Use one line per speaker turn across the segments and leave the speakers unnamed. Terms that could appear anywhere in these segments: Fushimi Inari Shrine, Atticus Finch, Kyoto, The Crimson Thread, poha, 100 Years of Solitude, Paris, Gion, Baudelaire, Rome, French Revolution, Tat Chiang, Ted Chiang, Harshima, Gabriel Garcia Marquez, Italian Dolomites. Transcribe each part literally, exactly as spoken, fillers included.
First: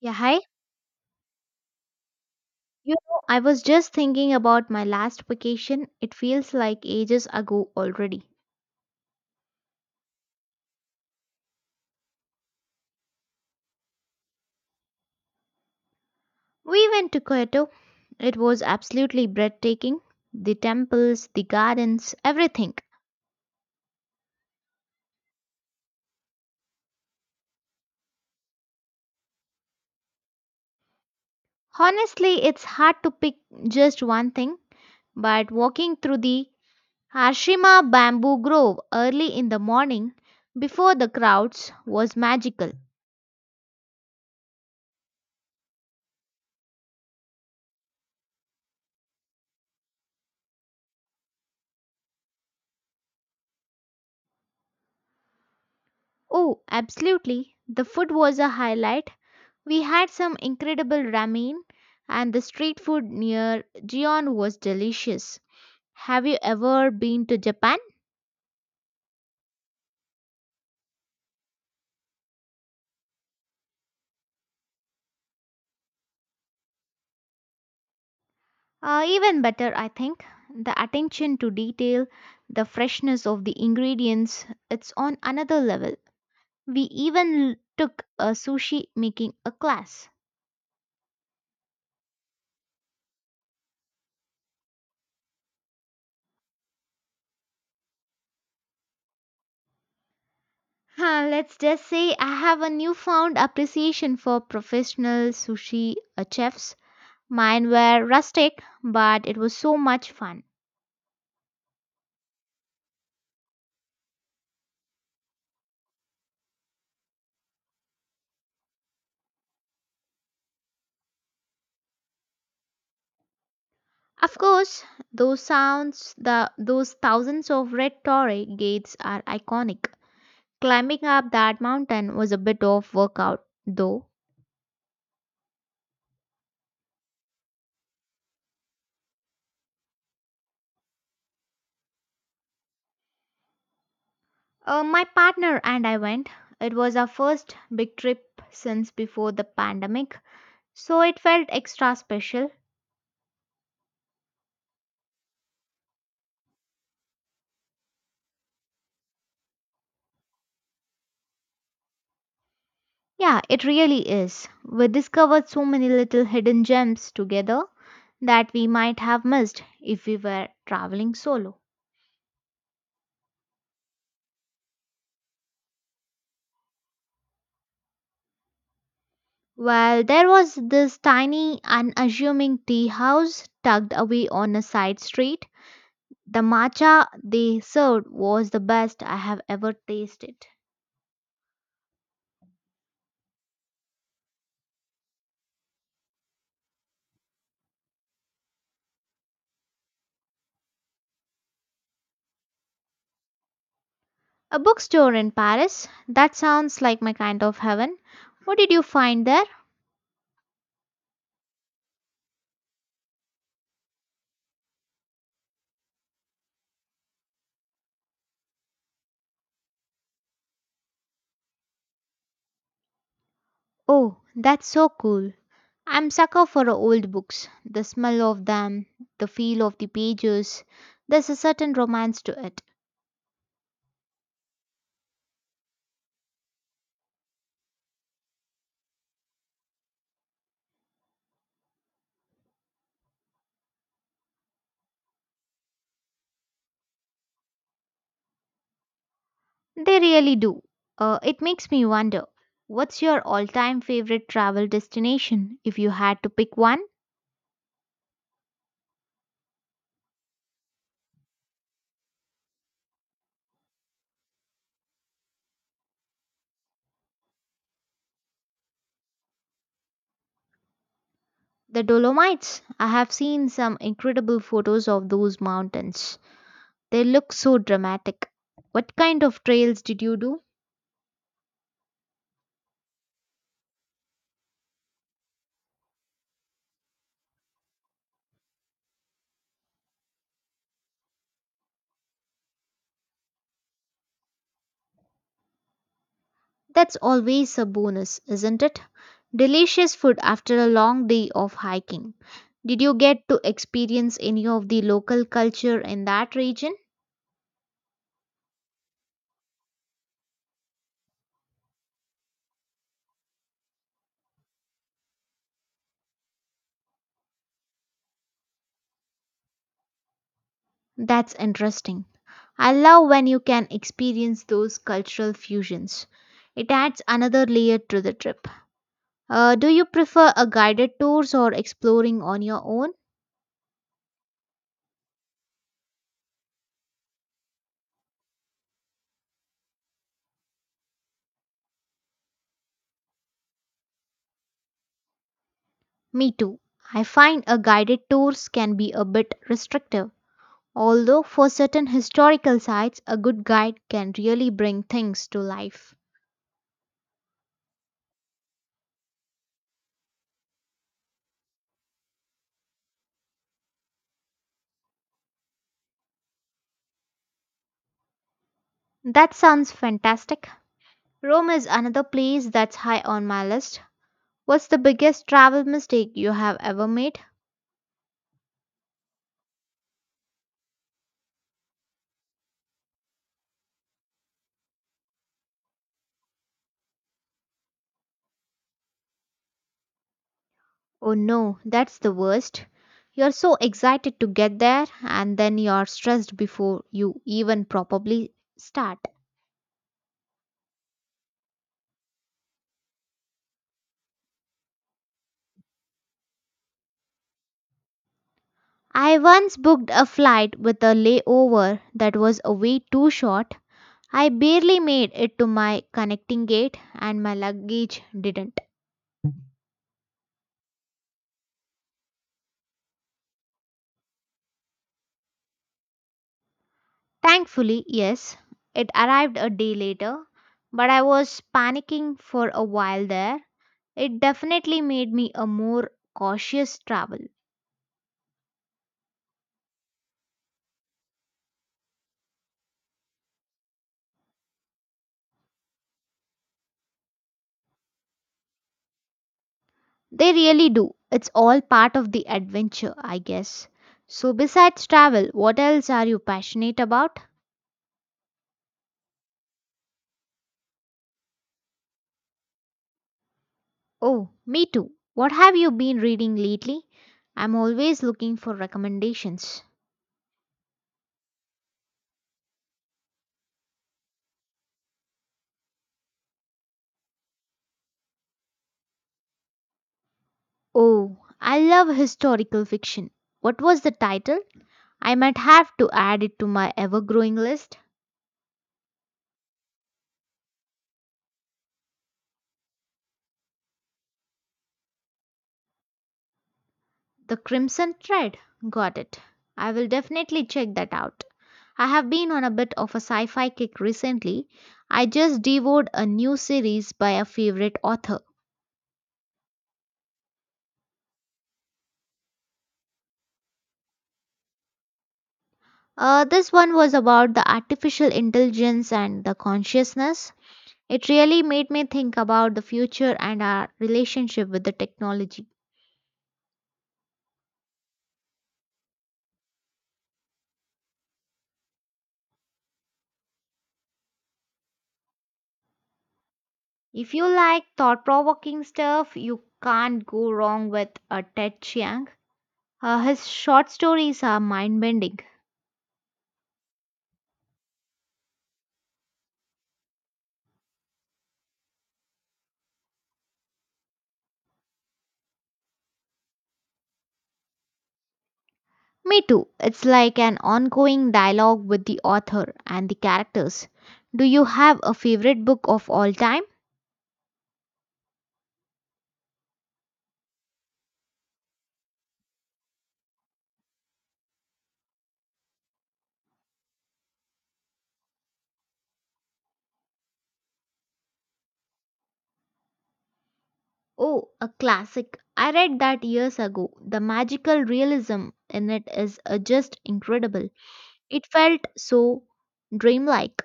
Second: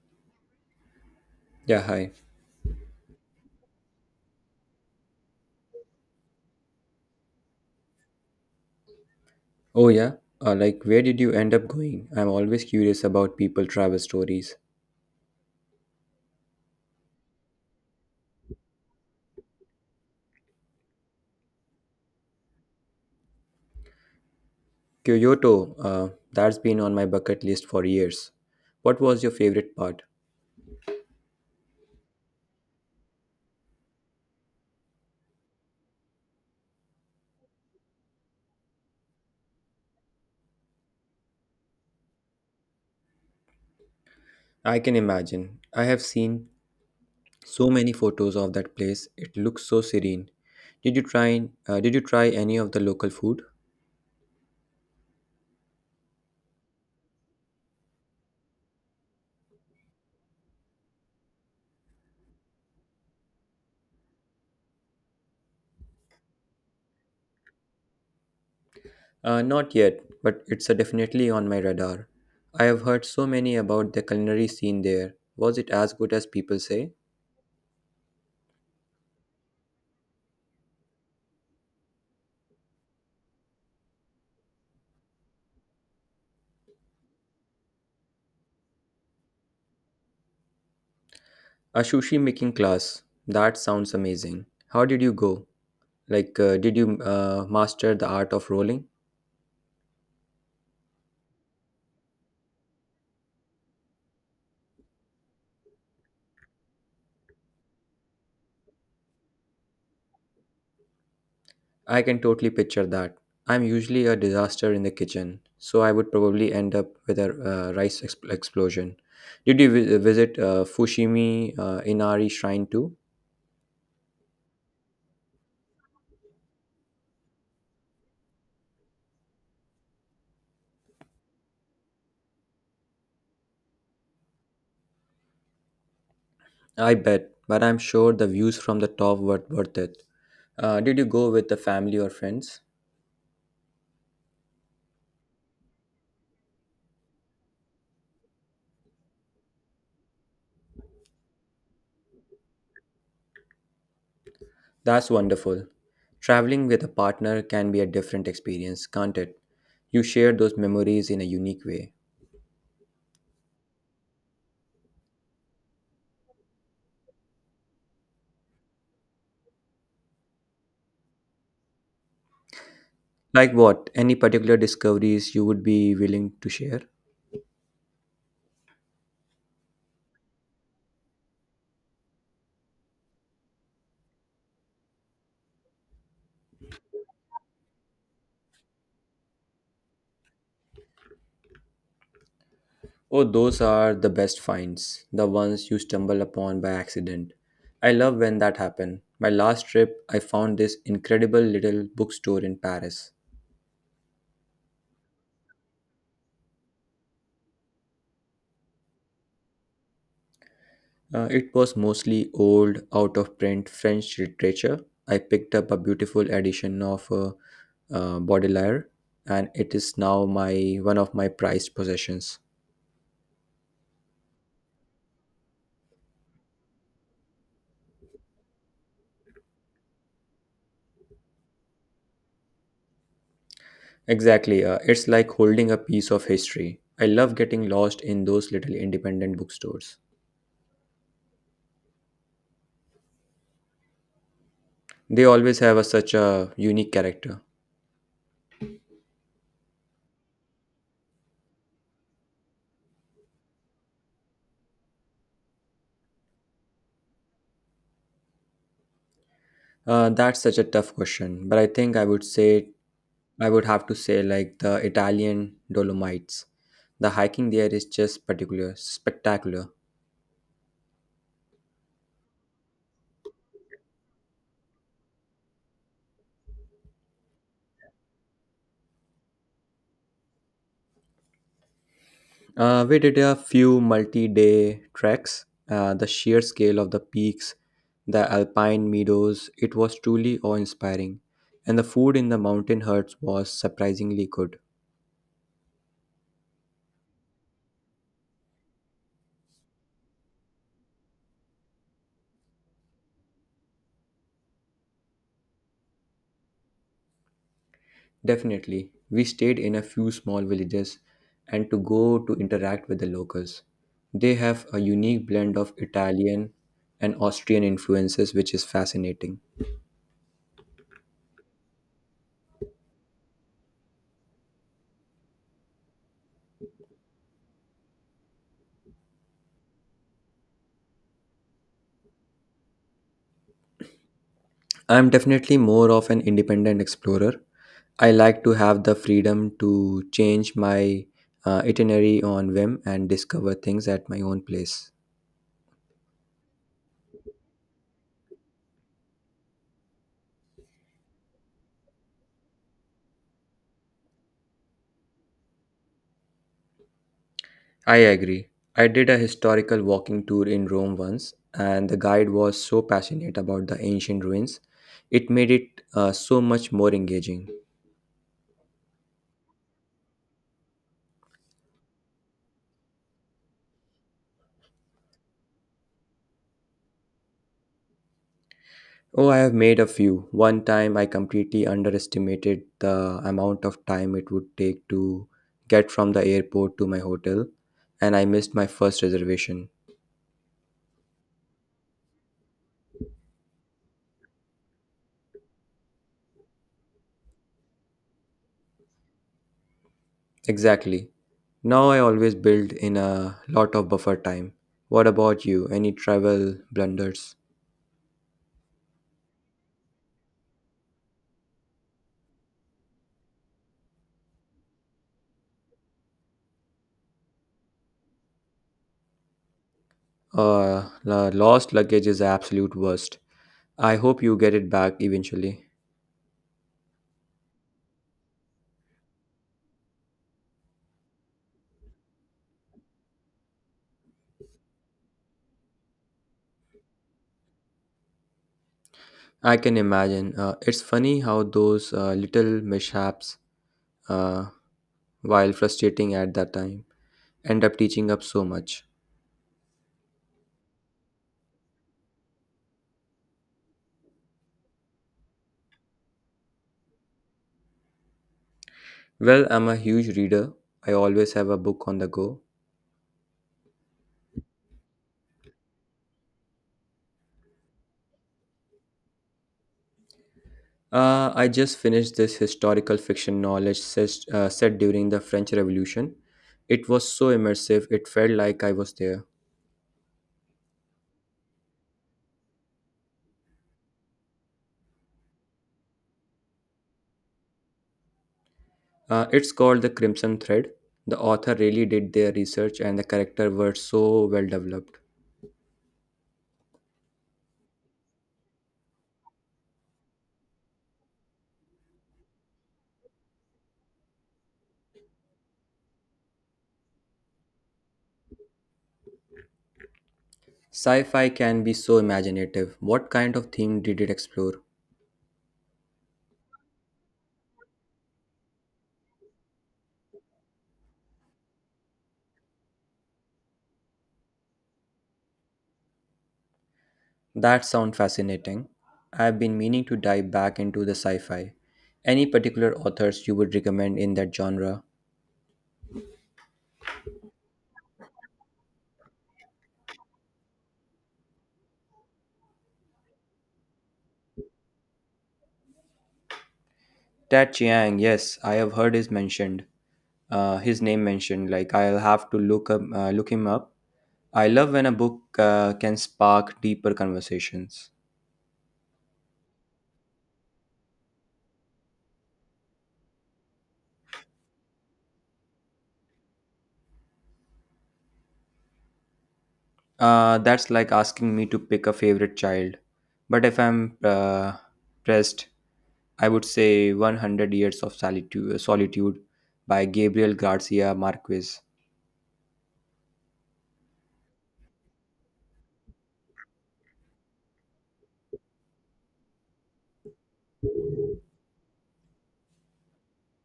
Yeah, hi.
Yeah, hi.
You know, I was just thinking about my last vacation. It feels like ages ago already.
Oh, yeah. Uh, like, where did you end up going? I'm always curious about people travel stories.
We went to Kyoto. It was absolutely breathtaking. The temples, the gardens, everything.
Kyoto, uh, that's been on my bucket list for years. What was your favorite part?
Honestly, it's hard to pick just one thing, but walking through the Harshima bamboo grove early in the morning before the crowds was magical.
I can imagine. I have seen so many photos of that place. It looks so serene. Did you try? Uh, did you try any of the local food?
Oh, absolutely. The food was a highlight. We had some incredible ramen, and the street food near Gion was delicious. Have you ever been to Japan?
Uh, not yet, but it's uh, definitely on my radar. I have heard so many about the culinary scene there. Was it as good as people say?
Uh, even better, I think. The attention to detail, the freshness of the ingredients, it's on another level. We even l- took a sushi making a class.
A sushi making class. That sounds amazing. How did you go? Like, uh, did you uh, master the art of rolling?
Huh, let's just say I have a newfound appreciation for professional sushi uh, chefs. Mine were rustic, but it was so much fun.
I can totally picture that. I'm usually a disaster in the kitchen, so I would probably end up with a uh, rice ex- explosion. Did you vi- visit uh, Fushimi uh, Inari Shrine too?
Of course, those sounds, the those thousands of red torre gates are iconic. Climbing up that mountain was a bit of workout, though.
I bet, but I'm sure the views from the top were worth it. Uh, did you go with the family or friends?
Uh, my partner and I went. It was our first big trip since before the pandemic, so it felt extra special.
That's wonderful. Traveling with a partner can be a different experience, can't it? You share those memories in a unique way.
Yeah, it really is. We discovered so many little hidden gems together that we might have missed if we were traveling solo.
Like what? Any particular discoveries you would be willing to share?
Well, there was this tiny, unassuming tea house tucked away on a side street. The matcha they served was the best I have ever tasted.
Oh, those are the best finds, the ones you stumble upon by accident. I love when that happens. My last trip, I found this incredible little bookstore in Paris.
A bookstore in Paris? That sounds like my kind of heaven. What did you find there?
Uh, it was mostly old, out of print French literature. I picked up a beautiful edition of uh, uh, Baudelaire, and it is now my one of my prized possessions.
Oh, that's so cool. I'm sucker for old books. The smell of them, the feel of the pages. There's a certain romance to it.
Exactly, uh, it's like holding a piece of history. I love getting lost in those little independent bookstores. They always have a, such a unique character.
They really do. Uh, it makes me wonder what's your all time favorite travel destination if you had to pick one?
Uh, that's such a tough question, but I think I would say I would have to say like the Italian Dolomites. The hiking there is just particular spectacular.
The Dolomites. I have seen some incredible photos of those mountains. They look so dramatic. What kind of trails did you do?
Uh, we did a few multi day treks. Uh, the sheer scale of the peaks, the alpine meadows, it was truly awe inspiring. And the food in the mountain huts was surprisingly good.
That's always a bonus, isn't it? Delicious food after a long day of hiking. Did you get to experience any of the local culture in that region?
Definitely. We stayed in a few small villages and to go to interact with the locals. They have a unique blend of Italian and Austrian influences, which is fascinating.
That's interesting. I love when you can experience those cultural fusions. It adds another layer to the trip. Uh, do you prefer a guided tours or exploring on your own?
I'm definitely more of an independent explorer, I like to have the freedom to change my uh, itinerary on whim and discover things at my own place.
Me too. I find a guided tours can be a bit restrictive. Although for certain historical sites, a good guide can really bring things to life.
I agree. I did a historical walking tour in Rome once, and the guide was so passionate about the ancient ruins. It made it uh, so much more engaging.
That sounds fantastic. Rome is another place that's high on my list. What's the biggest travel mistake you have ever made?
Oh, I have made a few. One time I completely underestimated the amount of time it would take to get from the airport to my hotel, and I missed my first reservation.
Oh no, that's the worst. You're so excited to get there and then you're stressed before you even probably start.
Exactly. Now I always build in a lot of buffer time. What about you? Any travel blunders?
I once booked a flight with a layover that was way too short. I barely made it to my connecting gate and my luggage didn't.
Uh, la- lost luggage is the absolute worst. I hope you get it back eventually.
Thankfully, yes, it arrived a day later, but I was panicking for a while there. It definitely made me a more cautious travel.
I can imagine. Uh, it's funny how those uh, little mishaps, uh, while frustrating at that time, end up teaching up so much.
They really do. It's all part of the adventure, I guess. So, besides travel, what else are you passionate about?
Well, I'm a huge reader. I always have a book on the go.
Oh, me too. What have you been reading lately? I'm always looking for recommendations.
Uh, I just finished this historical fiction knowledge ses- uh, set during the French Revolution. It was so immersive, it felt like I was there.
Oh, I love historical fiction. What was the title? I might have to add it to my ever growing list.
Uh, it's called The Crimson Thread. The author really did their research, and the characters were so well developed.
The Crimson Thread? Got it. I will definitely check that out. I have been on a bit of a sci fi kick recently. I just devoured a new series by a favorite author.
Sci fi can be so imaginative. What kind of theme did it explore?
Uh, this one was about the artificial intelligence and the consciousness. It really made me think about the future and our relationship with the technology.
That sounds fascinating. I've been meaning to dive back into the sci fi. Any particular authors you would recommend in that genre?
If you like thought provoking stuff, you can't go wrong with a Ted Chiang. Uh, his short stories are mind bending.
Tat Chiang, yes, I have heard his mentioned. Uh, his name mentioned. Like I'll have to look up, uh, look him up. I love when a book uh, can spark deeper conversations.
Me too. It's like an ongoing dialogue with the author and the characters. Do you have a favorite book of all time?
Uh, that's like asking me to pick a favorite child. But if I'm uh, pressed, I would say one hundred Years of Solitude, Solitude by Gabriel Garcia Marquez.
Oh, a classic. I read that years ago. The magical realism in it is uh, just incredible. It felt so dreamlike.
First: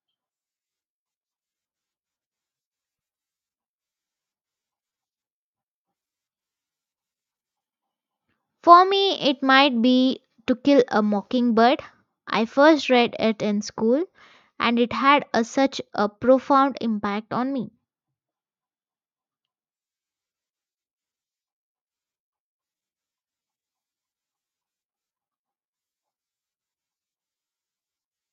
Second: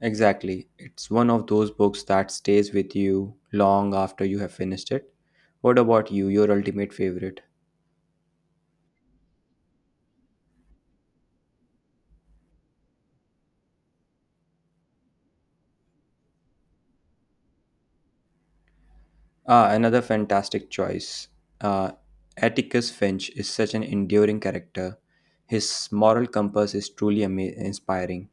Exactly. It's one of those books that stays with you long after you have finished it. What about you, your ultimate favorite?
For me, it might be To Kill a Mockingbird. I first read it in school and it had a, such a profound impact on me.
Ah, another fantastic choice. Uh, Atticus Finch is such an enduring character. His moral compass is truly ama- inspiring.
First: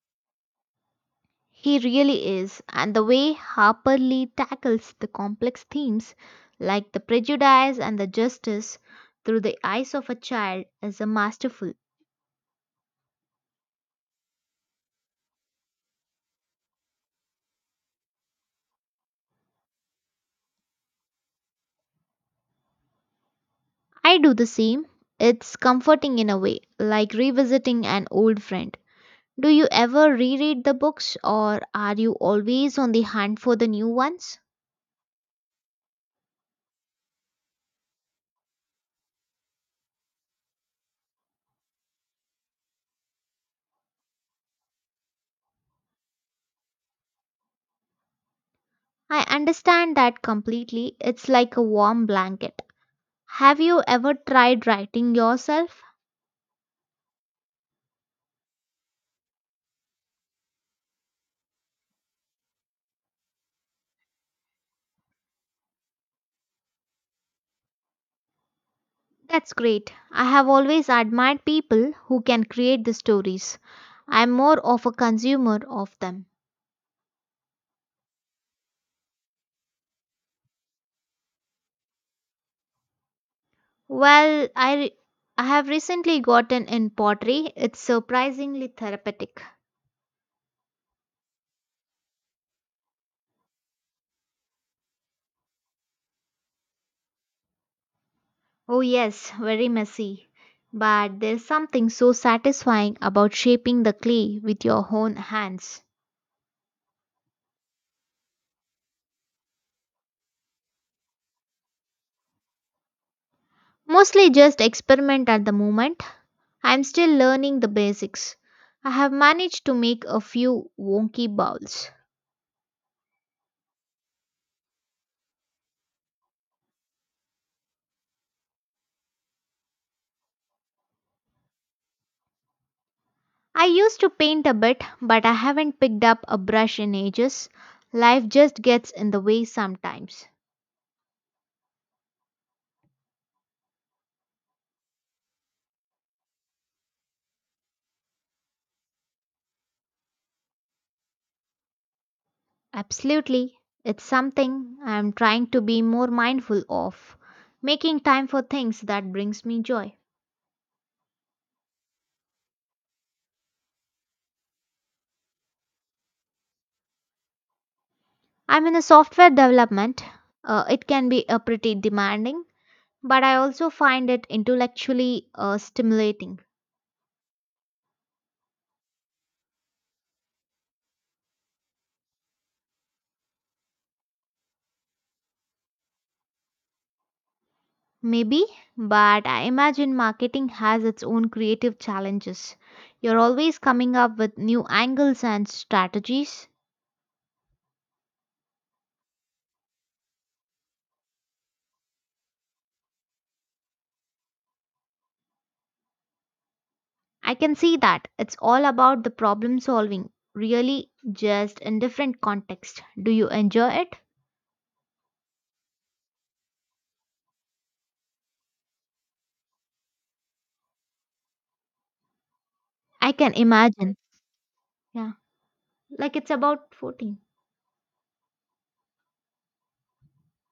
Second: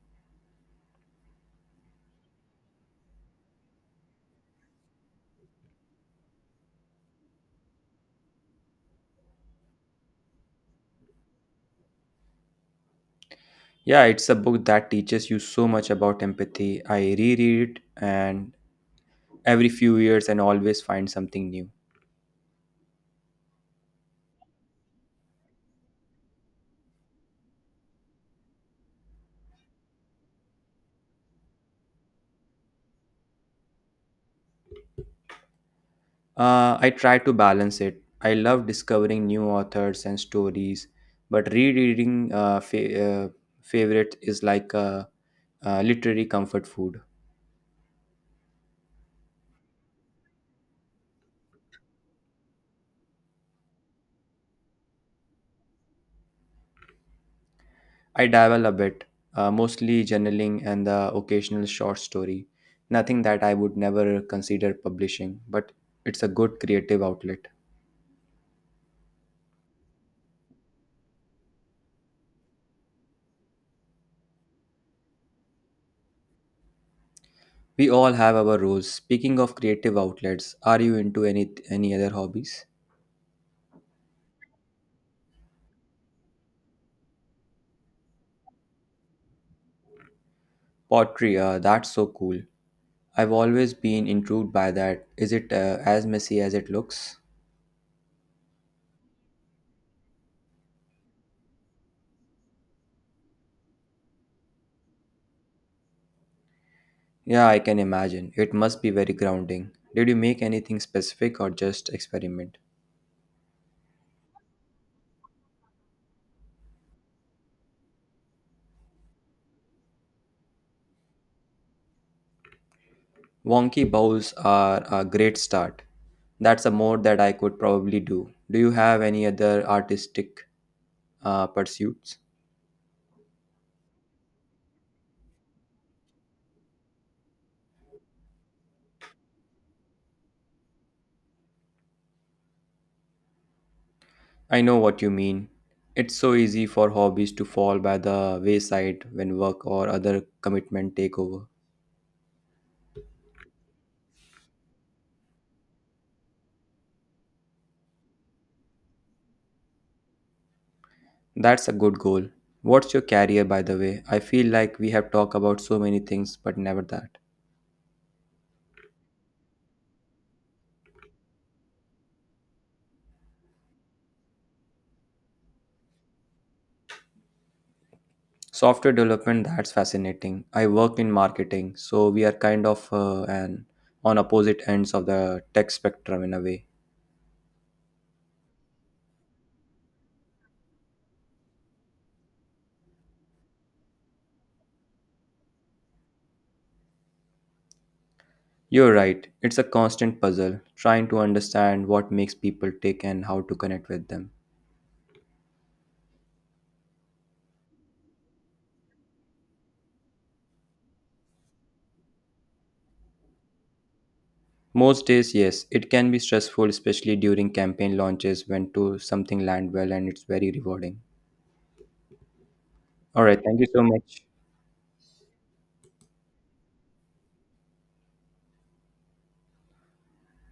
He really is, and the way Harper Lee tackles the complex themes like the prejudice and the justice through the eyes of a child is a masterful.
Yeah, it's a book that teaches you so much about empathy. I reread it and every few years and always find something new.
I do the same. It's comforting in a way, like revisiting an old friend. Do you ever reread the books or are you always on the hunt for the new ones?
Uh, I try to balance it. I love discovering new authors and stories, but rereading uh, fa- uh, favorite is like a, a literary comfort food.
I understand that completely. It's like a warm blanket. Have you ever tried writing yourself?
I dabble a bit, uh, mostly journaling and the occasional short story. Nothing that I would never consider publishing, but it's a good creative outlet.
That's great. I have always admired people who can create the stories. I'm more of a consumer of them.
We all have our roles. Speaking of creative outlets, are you into any any other hobbies?
Well, I, re- I have recently gotten in pottery. It's surprisingly therapeutic.
Pottery, uh, that's so cool. I've always been intrigued by that. Is it uh, as messy as it looks?
Oh, yes, very messy. But there's something so satisfying about shaping the clay with your own hands.
Yeah, I can imagine. It must be very grounding. Did you make anything specific or just experiment?
Mostly just experiment at the moment. I'm still learning the basics. I have managed to make a few wonky bowls.
Wonky bows are a great start. That's a mode that I could probably do. Do you have any other artistic uh, pursuits?
I used to paint a bit, but I haven't picked up a brush in ages. Life just gets in the way sometimes.
I know what you mean. It's so easy for hobbies to fall by the wayside when work or other commitment take over.
Absolutely. It's something I'm trying to be more mindful of, making time for things that brings me joy.
That's a good goal. What's your career, by the way? I feel like we have talked about so many things, but never that.
I'm in a software development. Uh, it can be a pretty demanding, but I also find it intellectually uh, stimulating.
Software development, that's fascinating. I work in marketing, so we are kind of uh, an on opposite ends of the tech spectrum in a way.
Maybe, but I imagine marketing has its own creative challenges. You're always coming up with new angles and strategies.
You're right. It's a constant puzzle trying to understand what makes people tick and how to connect with them.
I can see that. It's all about the problem solving, really, just in different context. Do you enjoy it?
Most days, yes, it can be stressful, especially during campaign launches when to something land well and it's very rewarding.
I
All
can
right, thank you so
imagine.
much.
Yeah, like it's about fourteen.